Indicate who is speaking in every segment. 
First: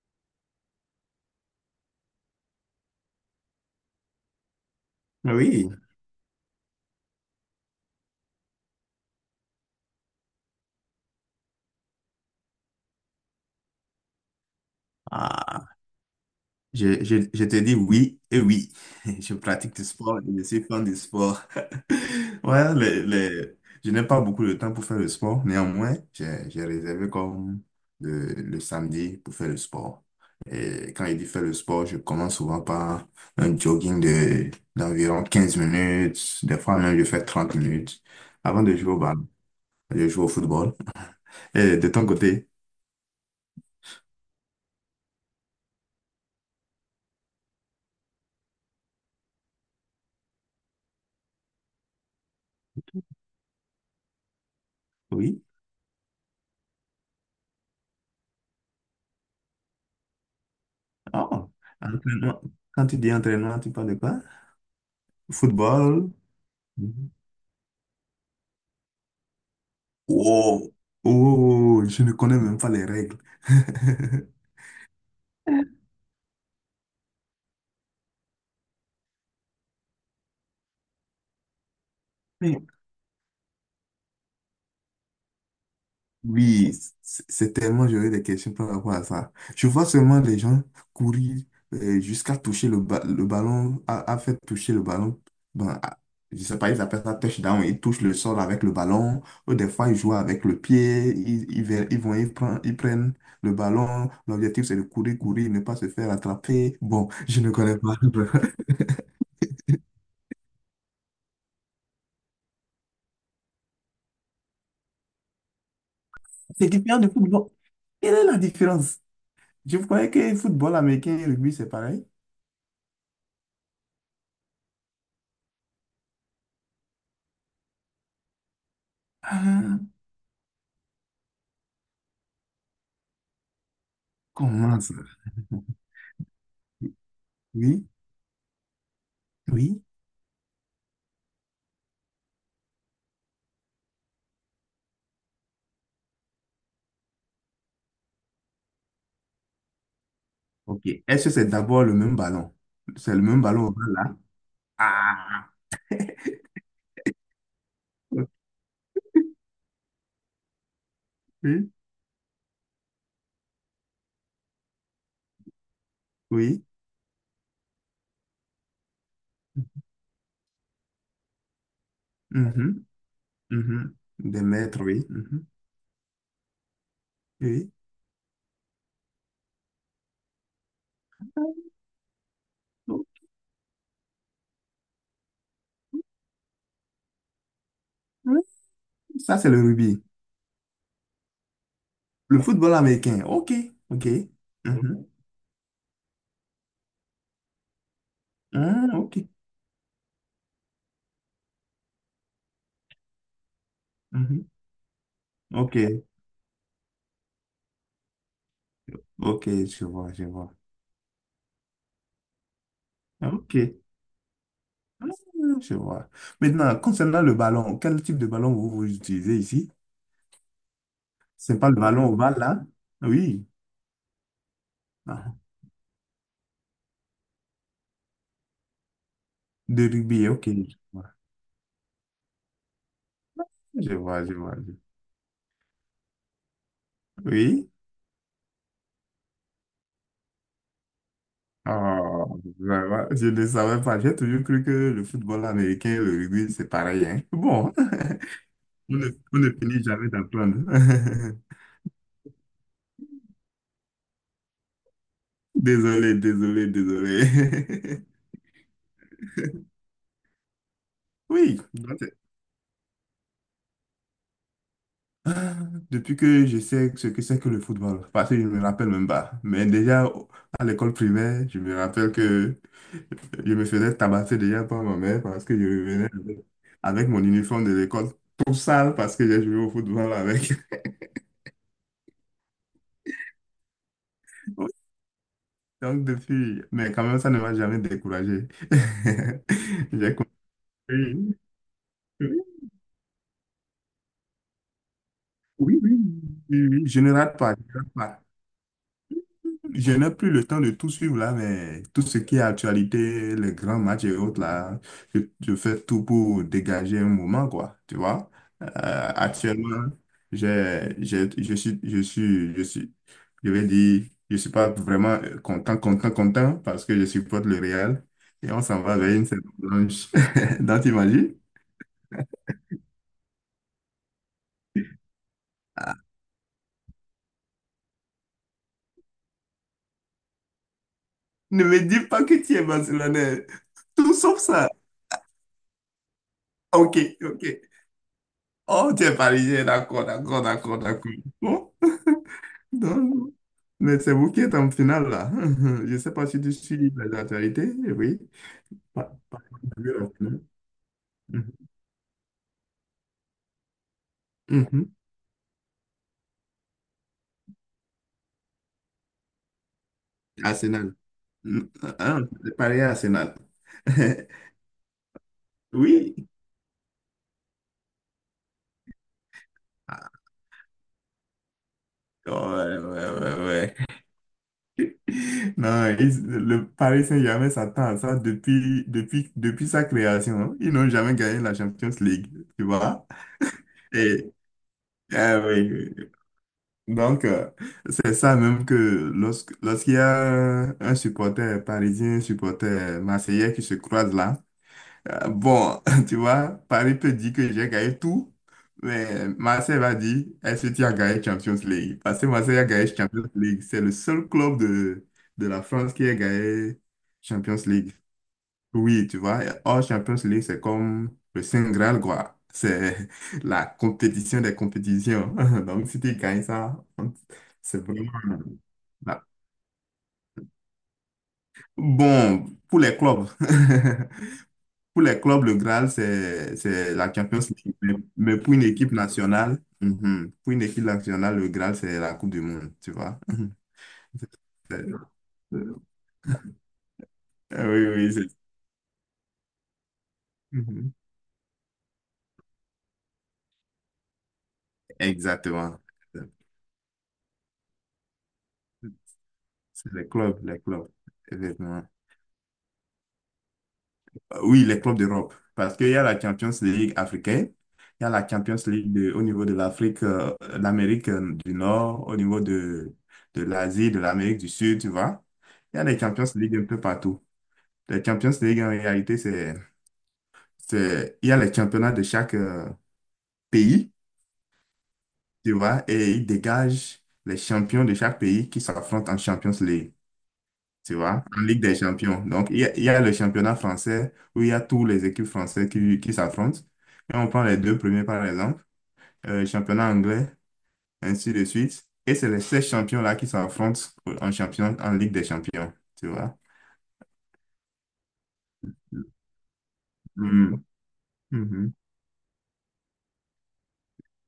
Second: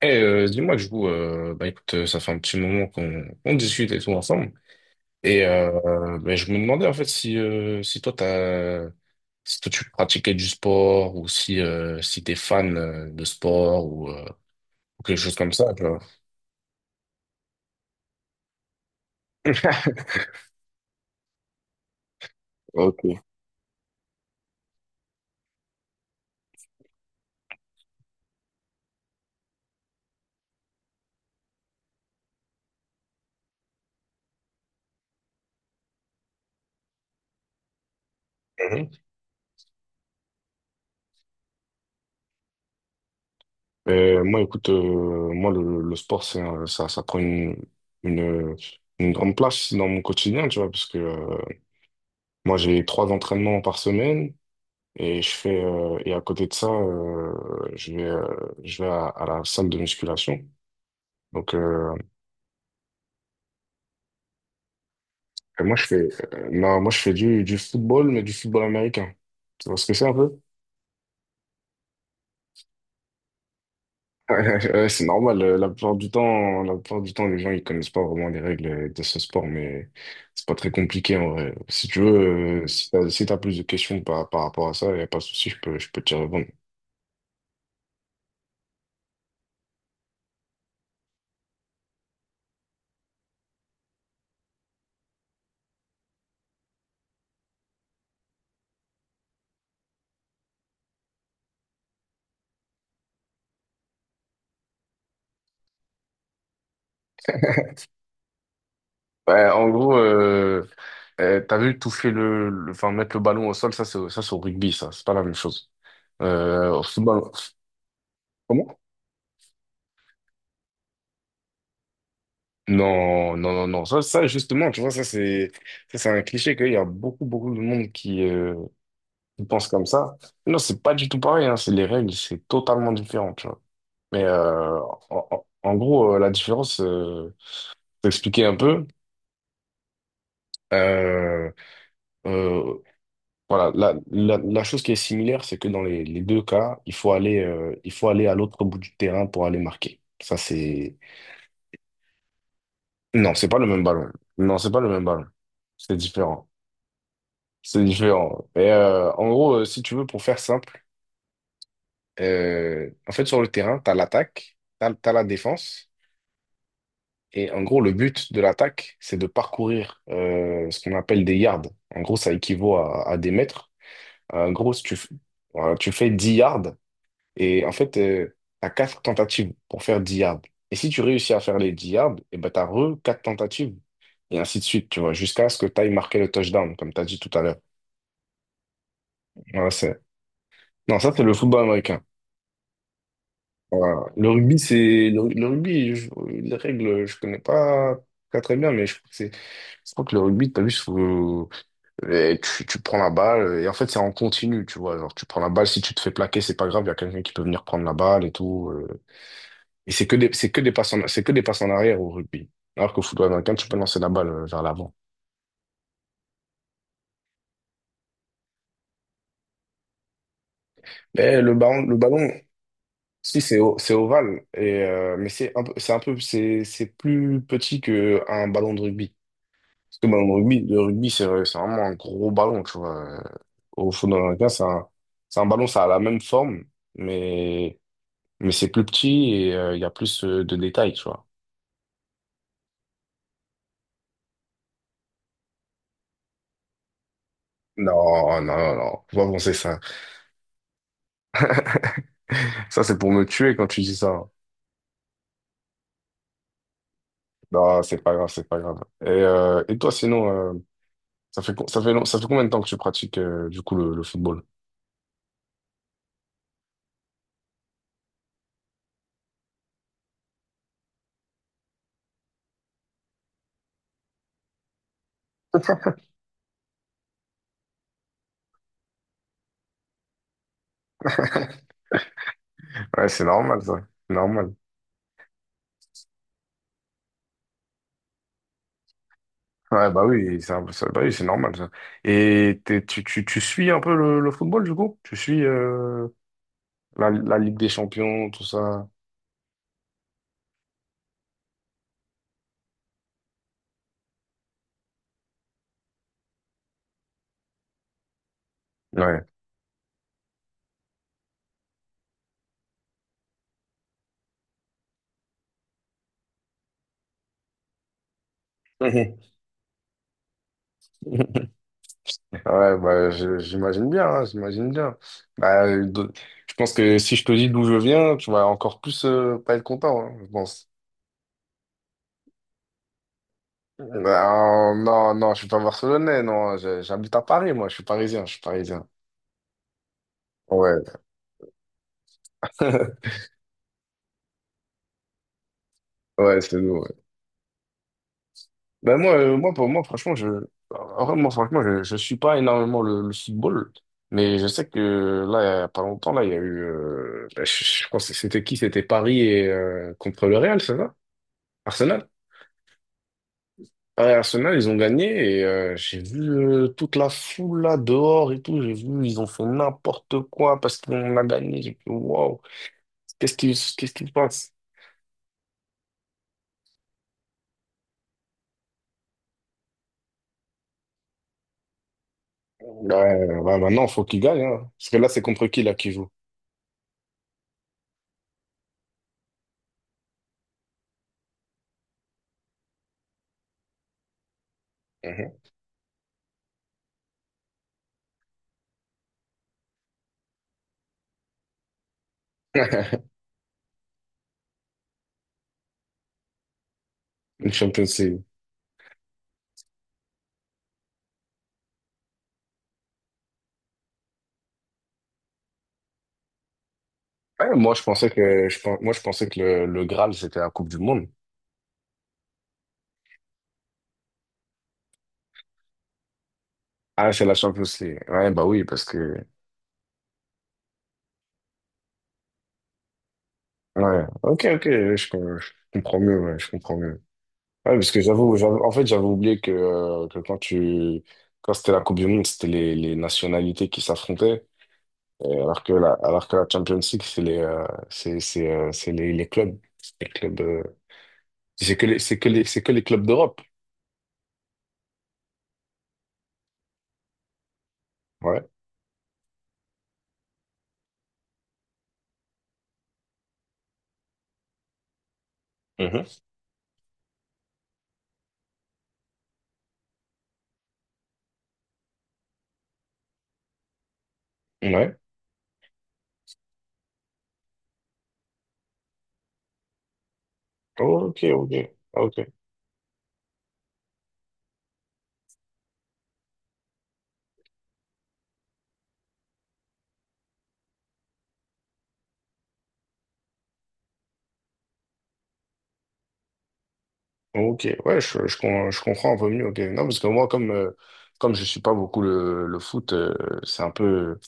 Speaker 1: Dis-moi que je vous, bah écoute, ça fait un petit moment qu'on discute et tout ensemble.
Speaker 2: Ah
Speaker 1: Et
Speaker 2: oui,
Speaker 1: euh, bah, je me demandais en fait si toi tu pratiquais du sport ou si t'es fan de sport, ou quelque chose comme
Speaker 2: ah,
Speaker 1: ça, tu vois.
Speaker 2: je te dis oui et oui. Je pratique du sport et je suis fan du sport. Ouais,
Speaker 1: Ok.
Speaker 2: je n'ai pas beaucoup de temps pour faire le sport. Néanmoins, j'ai réservé comme le samedi pour faire le sport. Et quand il dit faire le sport, je commence souvent par un jogging de, d'environ 15 minutes. Des fois même, je fais 30 minutes avant de jouer au
Speaker 1: Mhm.
Speaker 2: ballon. Je joue au football. Et de ton côté,
Speaker 1: Moi, écoute, moi le sport, ça prend une une grande place dans mon quotidien, tu vois, parce que moi, j'ai trois entraînements par semaine. Et je
Speaker 2: oui.
Speaker 1: fais et à côté de ça, je vais euh, je vais à la salle de musculation.
Speaker 2: Oh.
Speaker 1: Donc,
Speaker 2: Entraînement. Quand tu dis entraînement, tu parles de quoi?
Speaker 1: et moi je fais
Speaker 2: Football.
Speaker 1: non, moi je
Speaker 2: Mhm.
Speaker 1: fais du football, mais du football américain. Tu vois ce que c'est un peu?
Speaker 2: Oh. Oh, je ne connais même pas les règles.
Speaker 1: Ouais, c'est normal. La plupart du temps, la plupart du temps, les gens, ils connaissent pas vraiment les règles de ce sport, mais c'est pas très compliqué en vrai. Si tu
Speaker 2: Mais
Speaker 1: veux, si t'as plus de questions par rapport à ça, y a pas de souci, je peux te dire.
Speaker 2: oui, c'est tellement, j'aurais des questions par rapport à ça. Je vois seulement des gens courir jusqu'à toucher le, le ballon, à faire toucher le ballon. Bon, je sais pas, ils appellent ça touchdown. Ils touchent le sol avec le ballon. Ou des fois, ils jouent avec le pied. Ils vont, ils prennent le ballon. L'objectif, c'est de courir, courir, ne pas se faire attraper. Bon, je ne connais pas.
Speaker 1: Ouais, en gros, t'as vu toucher enfin, mettre le ballon au sol, ça c'est au rugby, ça, c'est pas la même chose.
Speaker 2: C'est
Speaker 1: Au
Speaker 2: différent du
Speaker 1: football,
Speaker 2: football. Quelle est la
Speaker 1: comment?
Speaker 2: différence? Je croyais que le football américain et le rugby, c'est pareil.
Speaker 1: Non, non, non, non, ça, justement, tu vois, ça c'est un cliché qu'il y a beaucoup, beaucoup de monde qui pense
Speaker 2: Ah,
Speaker 1: comme ça. Non, c'est pas du tout pareil, hein, c'est les règles, c'est totalement différent, tu vois. Mais
Speaker 2: comment ça?
Speaker 1: en gros, la différence,
Speaker 2: Oui,
Speaker 1: pour t'expliquer un peu.
Speaker 2: oui.
Speaker 1: Euh, euh, Voilà, la chose qui est similaire, c'est que dans les deux cas, il faut aller à l'autre bout du terrain pour aller marquer. Ça,
Speaker 2: Ok.
Speaker 1: c'est.
Speaker 2: Est-ce que c'est d'abord le même ballon? C'est le
Speaker 1: Non,
Speaker 2: même
Speaker 1: c'est pas le
Speaker 2: ballon
Speaker 1: même
Speaker 2: ovale
Speaker 1: ballon.
Speaker 2: là?
Speaker 1: Non, c'est pas le même ballon.
Speaker 2: Ah!
Speaker 1: C'est différent. C'est différent. Et en gros, si tu veux, pour faire simple,
Speaker 2: Ok.
Speaker 1: en fait, sur le terrain, t'as l'attaque, t'as la défense.
Speaker 2: Oui.
Speaker 1: Et en gros, le but de l'attaque, c'est de parcourir ce qu'on appelle des yards. En gros, ça équivaut
Speaker 2: Mhm,
Speaker 1: à des mètres.
Speaker 2: mhm. Des
Speaker 1: En gros,
Speaker 2: mètres,
Speaker 1: si tu,
Speaker 2: oui.
Speaker 1: f-
Speaker 2: Mhm,
Speaker 1: voilà, tu fais 10 yards. Et
Speaker 2: oui.
Speaker 1: en fait, tu as quatre tentatives pour faire 10 yards. Et si tu réussis à faire les 10 yards, et ben, tu as re quatre tentatives. Et ainsi de suite, tu vois, jusqu'à ce que tu ailles marquer le touchdown, comme tu as dit tout à l'heure.
Speaker 2: Oui, ça, c'est le
Speaker 1: Voilà, c'est.
Speaker 2: rugby.
Speaker 1: Non, ça, c'est le football américain.
Speaker 2: Le football américain. OK.
Speaker 1: Voilà.
Speaker 2: OK.
Speaker 1: Le rugby,
Speaker 2: Mhm.
Speaker 1: c'est. Le rugby, les règles, je connais pas très très bien, mais
Speaker 2: Ah,
Speaker 1: je crois que
Speaker 2: OK.
Speaker 1: c'est. Je crois que le rugby, t'as vu, tu prends la balle, et en fait, c'est en
Speaker 2: Mhm.
Speaker 1: continu, tu vois. Genre, tu prends la balle, si tu te
Speaker 2: OK.
Speaker 1: fais plaquer, c'est pas grave, il y a quelqu'un qui peut venir prendre la balle et tout.
Speaker 2: OK. Je
Speaker 1: Et
Speaker 2: vois, je vois.
Speaker 1: c'est que des passes en arrière au rugby. Alors qu'au football américain, tu peux
Speaker 2: OK.
Speaker 1: lancer la balle vers l'avant.
Speaker 2: Ah, je vois. Maintenant, concernant le ballon, quel type de ballon vous utilisez ici?
Speaker 1: Mais
Speaker 2: C'est pas le
Speaker 1: le
Speaker 2: ballon
Speaker 1: ballon,
Speaker 2: ovale, là?
Speaker 1: si
Speaker 2: Oui.
Speaker 1: c'est o- c'est ovale, et mais
Speaker 2: Ah,
Speaker 1: c'est un peu, c'est un peu, c'est plus petit qu'un ballon de rugby.
Speaker 2: de
Speaker 1: Parce que le ballon
Speaker 2: rugby.
Speaker 1: de
Speaker 2: OK.
Speaker 1: rugby, le rugby, c'est vraiment un gros ballon, tu vois. Au
Speaker 2: Je
Speaker 1: football
Speaker 2: vois, je
Speaker 1: américain,
Speaker 2: vois.
Speaker 1: c'est un ballon, ça a la même forme,
Speaker 2: Oui.
Speaker 1: mais, mais c'est plus petit, et il y a plus de détails, tu vois.
Speaker 2: Oh, vraiment, je ne savais pas. J'ai toujours cru que le football américain et le rugby, c'est pareil, hein. Bon,
Speaker 1: Non, non, non, non, faut pas
Speaker 2: on ne
Speaker 1: penser ça.
Speaker 2: finit jamais d'apprendre.
Speaker 1: Ça, c'est pour me tuer quand tu dis ça.
Speaker 2: Désolé, désolé,
Speaker 1: Non, c'est
Speaker 2: désolé.
Speaker 1: pas grave, c'est pas grave. Et toi, sinon, ça fait,
Speaker 2: Oui,
Speaker 1: co- ça fait, long- ça fait combien de temps que tu pratiques du coup le football?
Speaker 2: ah, depuis que je sais ce que c'est que le football, parce que je ne me rappelle même pas. Mais déjà, à l'école primaire, je me rappelle que je me faisais tabasser déjà par ma mère parce que je revenais avec, avec mon uniforme de l'école tout sale parce que j'ai joué au football avec.
Speaker 1: Ouais, c'est normal, ça. C'est normal.
Speaker 2: Donc depuis, mais quand même, ça ne m'a jamais découragé.
Speaker 1: Ouais, bah
Speaker 2: J'ai compris.
Speaker 1: oui, bah oui, c'est
Speaker 2: Oui,
Speaker 1: normal, ça.
Speaker 2: oui,
Speaker 1: Tu suis un peu le football, du coup? Tu suis
Speaker 2: oui, oui, oui, je
Speaker 1: la,
Speaker 2: ne rate
Speaker 1: la
Speaker 2: pas.
Speaker 1: Ligue des
Speaker 2: Je ne rate pas.
Speaker 1: Champions, tout ça?
Speaker 2: Je n'ai plus le temps de tout suivre là, mais tout ce qui est actualité, les grands matchs et autres là, je fais tout pour dégager un moment, quoi, tu vois. Euh,
Speaker 1: Ouais.
Speaker 2: Actuellement, je suis, je vais dire, je suis pas vraiment content, content, content parce que je supporte le Real et on s'en va vers
Speaker 1: Mhm.
Speaker 2: une saison blanche. Donc, t'imagines?
Speaker 1: Ouais, bah, j'imagine bien, hein, j'imagine bien. Bah, je pense que si je te dis d'où je viens, tu vas encore plus, pas être content, hein, je pense.
Speaker 2: Ne me dis pas que tu es Barcelonais.
Speaker 1: Euh,
Speaker 2: Tout sauf ça.
Speaker 1: Non, non, non, je suis pas barcelonais, non,
Speaker 2: Ok,
Speaker 1: j'habite à
Speaker 2: ok.
Speaker 1: Paris, moi, je suis parisien, je suis parisien.
Speaker 2: Oh, tu es parisien, d'accord, d'accord, d'accord,
Speaker 1: Ouais,
Speaker 2: d'accord. Bon, non, mais c'est vous qui êtes en finale, là. Je ne sais pas
Speaker 1: ouais,
Speaker 2: si tu
Speaker 1: c'est
Speaker 2: suis
Speaker 1: nous. Ouais.
Speaker 2: les actualités, oui.
Speaker 1: Ben moi,
Speaker 2: Pa- pa-
Speaker 1: pour moi,
Speaker 2: la
Speaker 1: franchement,
Speaker 2: finale.
Speaker 1: en vrai, moi,
Speaker 2: Mhm.
Speaker 1: franchement, je suis pas énormément le football, mais je sais
Speaker 2: Mhm.
Speaker 1: que là, il y a pas longtemps, là, il y a eu, ben, je pense que c'était qui? C'était Paris contre le Real, c'est ça?
Speaker 2: Arsenal. Mhm.
Speaker 1: Arsenal.
Speaker 2: Ah, c'est Paris à Arsenal.
Speaker 1: Paris et Arsenal, ils ont gagné, et j'ai
Speaker 2: Oui.
Speaker 1: vu toute la foule là dehors et tout, j'ai vu, ils ont fait
Speaker 2: Ah,
Speaker 1: n'importe quoi parce qu'on a gagné, j'ai fait
Speaker 2: ouais,
Speaker 1: waouh.
Speaker 2: ouais, ouais,
Speaker 1: Qu'est-ce qui,
Speaker 2: ouais.
Speaker 1: qu'est-ce qui se passe?
Speaker 2: Non, le Paris Saint-Germain s'attend à ça depuis, depuis, depuis sa création, hein. Ils n'ont jamais gagné la Champions League, tu
Speaker 1: Ouais,
Speaker 2: vois?
Speaker 1: ouais, maintenant, faut qu'il
Speaker 2: Et,
Speaker 1: gagne, hein. Parce que là, c'est
Speaker 2: ah
Speaker 1: contre qui,
Speaker 2: oui,
Speaker 1: là, qui joue?
Speaker 2: oui. Donc, c'est ça même que lorsqu'il y a un supporter parisien, un supporter marseillais qui se croisent là,
Speaker 1: Mhm.
Speaker 2: bon, tu vois, Paris peut dire que j'ai gagné tout, mais Marseille va dire, est-ce que tu as gagné Champions League? Parce que Marseille a gagné Champions League. C'est le seul club de la France qui a gagné
Speaker 1: Une
Speaker 2: Champions League.
Speaker 1: Champions League.
Speaker 2: Oui, tu vois, hors Champions League, c'est comme le Saint Graal, quoi. C'est la compétition des compétitions. Donc, si tu gagnes ça,
Speaker 1: Ouais, moi,
Speaker 2: c'est
Speaker 1: je pensais
Speaker 2: vraiment...
Speaker 1: que, je, pen- moi, je
Speaker 2: là.
Speaker 1: pensais que le Graal, c'était la Coupe du Monde.
Speaker 2: Bon, pour les clubs, pour les clubs, le Graal, c'est
Speaker 1: Ah,
Speaker 2: la
Speaker 1: c'est la
Speaker 2: Champions
Speaker 1: Champions
Speaker 2: League.
Speaker 1: League. Ouais,
Speaker 2: Mais
Speaker 1: bah
Speaker 2: pour une
Speaker 1: oui, parce
Speaker 2: équipe
Speaker 1: que,
Speaker 2: nationale, mhm, pour une équipe nationale, le Graal, c'est la Coupe du Monde, tu vois.
Speaker 1: ouais.
Speaker 2: C'est-
Speaker 1: Ok, ok,
Speaker 2: c'est-
Speaker 1: je comprends mieux, ouais, je comprends mieux.
Speaker 2: Ah
Speaker 1: Ouais,
Speaker 2: oui, oui,
Speaker 1: parce que
Speaker 2: oui, c'est...
Speaker 1: en fait, j'avais oublié que
Speaker 2: mhm.
Speaker 1: quand c'était la Coupe du Monde, c'était les nationalités qui s'affrontaient. Et
Speaker 2: Exactement.
Speaker 1: alors que la Champions League, c'est les clubs.
Speaker 2: C'est
Speaker 1: Les
Speaker 2: les clubs,
Speaker 1: clubs.
Speaker 2: les
Speaker 1: Euh,
Speaker 2: clubs.
Speaker 1: C'est
Speaker 2: Effectivement.
Speaker 1: que les, c'est que les, c'est que les clubs d'Europe.
Speaker 2: Oui, les clubs d'Europe. Parce qu'il y a la Champions League africaine, il y a la
Speaker 1: Ouais.
Speaker 2: Champions League au niveau de l'Afrique, l'Amérique du Nord, au niveau de l'Asie, de l'Amérique du Sud, tu vois. Il y a les
Speaker 1: Mhm.
Speaker 2: Champions League un peu partout. Les Champions League, en réalité, c'est, il y a les championnats de chaque pays,
Speaker 1: Ouais.
Speaker 2: tu vois, et ils dégagent les champions de chaque pays qui s'affrontent en Champions League, tu
Speaker 1: Ok,
Speaker 2: vois, en
Speaker 1: ok.
Speaker 2: Ligue des Champions.
Speaker 1: Ok.
Speaker 2: Donc, il y a le championnat français où il y a tous les équipes françaises qui s'affrontent. Et on prend les deux premiers, par exemple, championnat anglais, ainsi de suite. Et c'est les 16 champions-là qui s'affrontent en champion, en Ligue des Champions, tu vois.
Speaker 1: Ok. Ouais, je comprends un peu mieux. Ok. Non, parce que moi,
Speaker 2: Mhm.
Speaker 1: comme je suis pas
Speaker 2: Mhm.
Speaker 1: beaucoup le foot, c'est un peu,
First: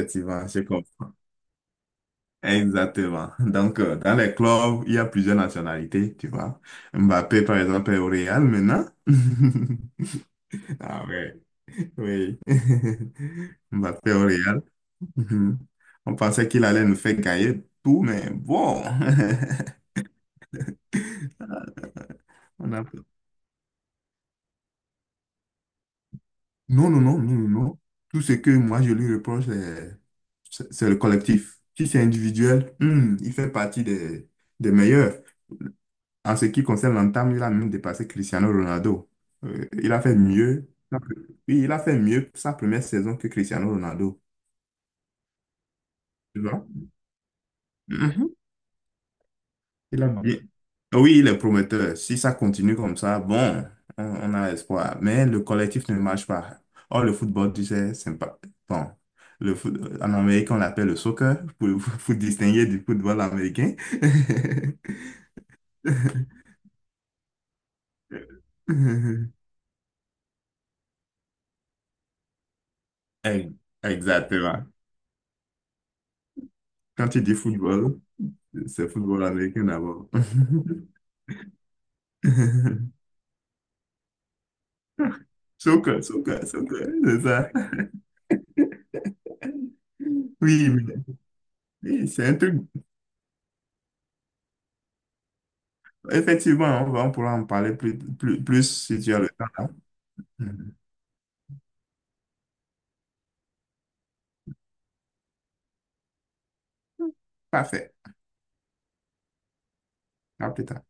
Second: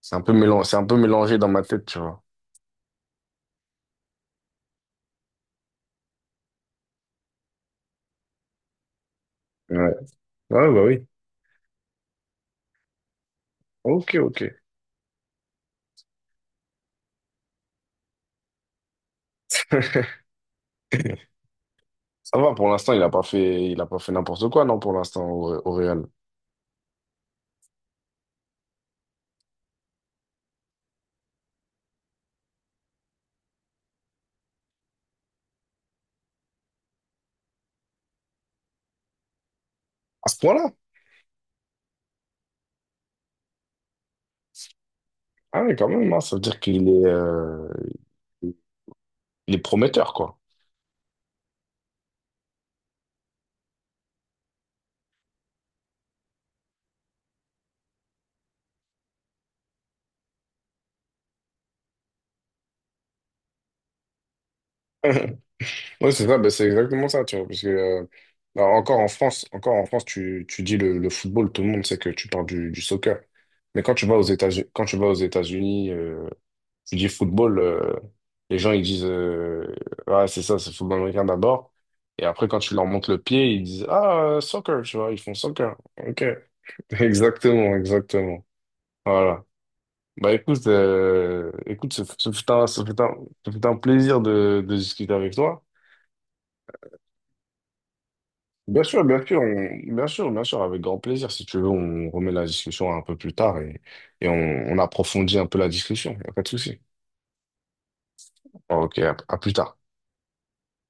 Speaker 1: c'est un peu
Speaker 2: je
Speaker 1: c'est un peu
Speaker 2: comprends.
Speaker 1: mélangé dans ma tête, tu vois.
Speaker 2: Exactement. Donc, dans les clubs, il y a plusieurs nationalités, tu vois. Mbappé, par exemple, est au Real maintenant.
Speaker 1: Ouais. Ouais, bah oui.
Speaker 2: Ah ouais, oui. Mbappé
Speaker 1: Ok,
Speaker 2: au
Speaker 1: ok.
Speaker 2: Real. Mhm. On pensait qu'il allait nous faire gagner tout, mais bon.
Speaker 1: Ça va, pour
Speaker 2: On a-
Speaker 1: l'instant, il a pas fait n'importe quoi, non, pour l'instant, au Real.
Speaker 2: Non, non, non, non, non, non. Tout ce que moi je lui reproche, c'est le collectif. Si c'est individuel, il fait partie des meilleurs. En ce qui concerne l'entame, il a même dépassé Cristiano Ronaldo. Il a fait
Speaker 1: À ce
Speaker 2: mieux.
Speaker 1: point-là?
Speaker 2: Oui, il a fait mieux sa première saison que Cristiano Ronaldo.
Speaker 1: Ah oui, quand même, hein, ça veut
Speaker 2: Tu
Speaker 1: dire
Speaker 2: vois?
Speaker 1: il est
Speaker 2: Il
Speaker 1: prometteur,
Speaker 2: a-
Speaker 1: quoi.
Speaker 2: Et- Oui, il est prometteur. Si ça continue comme ça, bon, on a espoir. Mais le collectif ne marche pas. Or, le football, tu sais, c'est pas... Bon, le foot... en Amérique, on l'appelle le soccer, pour, pour distinguer du football américain.
Speaker 1: Ouais, c'est ça, bah, c'est exactement ça, tu vois, parce que, alors, encore en France, tu dis le football, tout le monde sait que tu parles du soccer.
Speaker 2: Eh,
Speaker 1: Mais quand tu vas aux
Speaker 2: exactement.
Speaker 1: États-Unis, quand tu vas aux États-Unis, tu
Speaker 2: Quand
Speaker 1: dis
Speaker 2: tu dis
Speaker 1: football,
Speaker 2: football,
Speaker 1: les gens ils
Speaker 2: c'est
Speaker 1: disent,
Speaker 2: football américain d'abord.
Speaker 1: ah, c'est ça, c'est football américain d'abord. Et après, quand tu leur montres le pied, ils disent ah, soccer, tu vois, ils font soccer.
Speaker 2: Soccer,
Speaker 1: Ok,
Speaker 2: soccer, soccer, c'est ça.
Speaker 1: exactement, exactement. Voilà. Bah écoute,
Speaker 2: Oui, mais oui, c'est un truc
Speaker 1: ce fut un plaisir de discuter avec toi.
Speaker 2: effectivement. On pourra en parler plus, plus, plus
Speaker 1: Bien
Speaker 2: si
Speaker 1: sûr,
Speaker 2: tu as
Speaker 1: bien
Speaker 2: le
Speaker 1: sûr,
Speaker 2: temps, hein.
Speaker 1: bien sûr, bien sûr,
Speaker 2: Mhm.
Speaker 1: avec grand plaisir. Si tu veux, on remet la discussion un peu plus tard, et on approfondit un peu la discussion. Y a pas de souci.
Speaker 2: Parfait.
Speaker 1: Ok, à plus tard.
Speaker 2: À plus tard.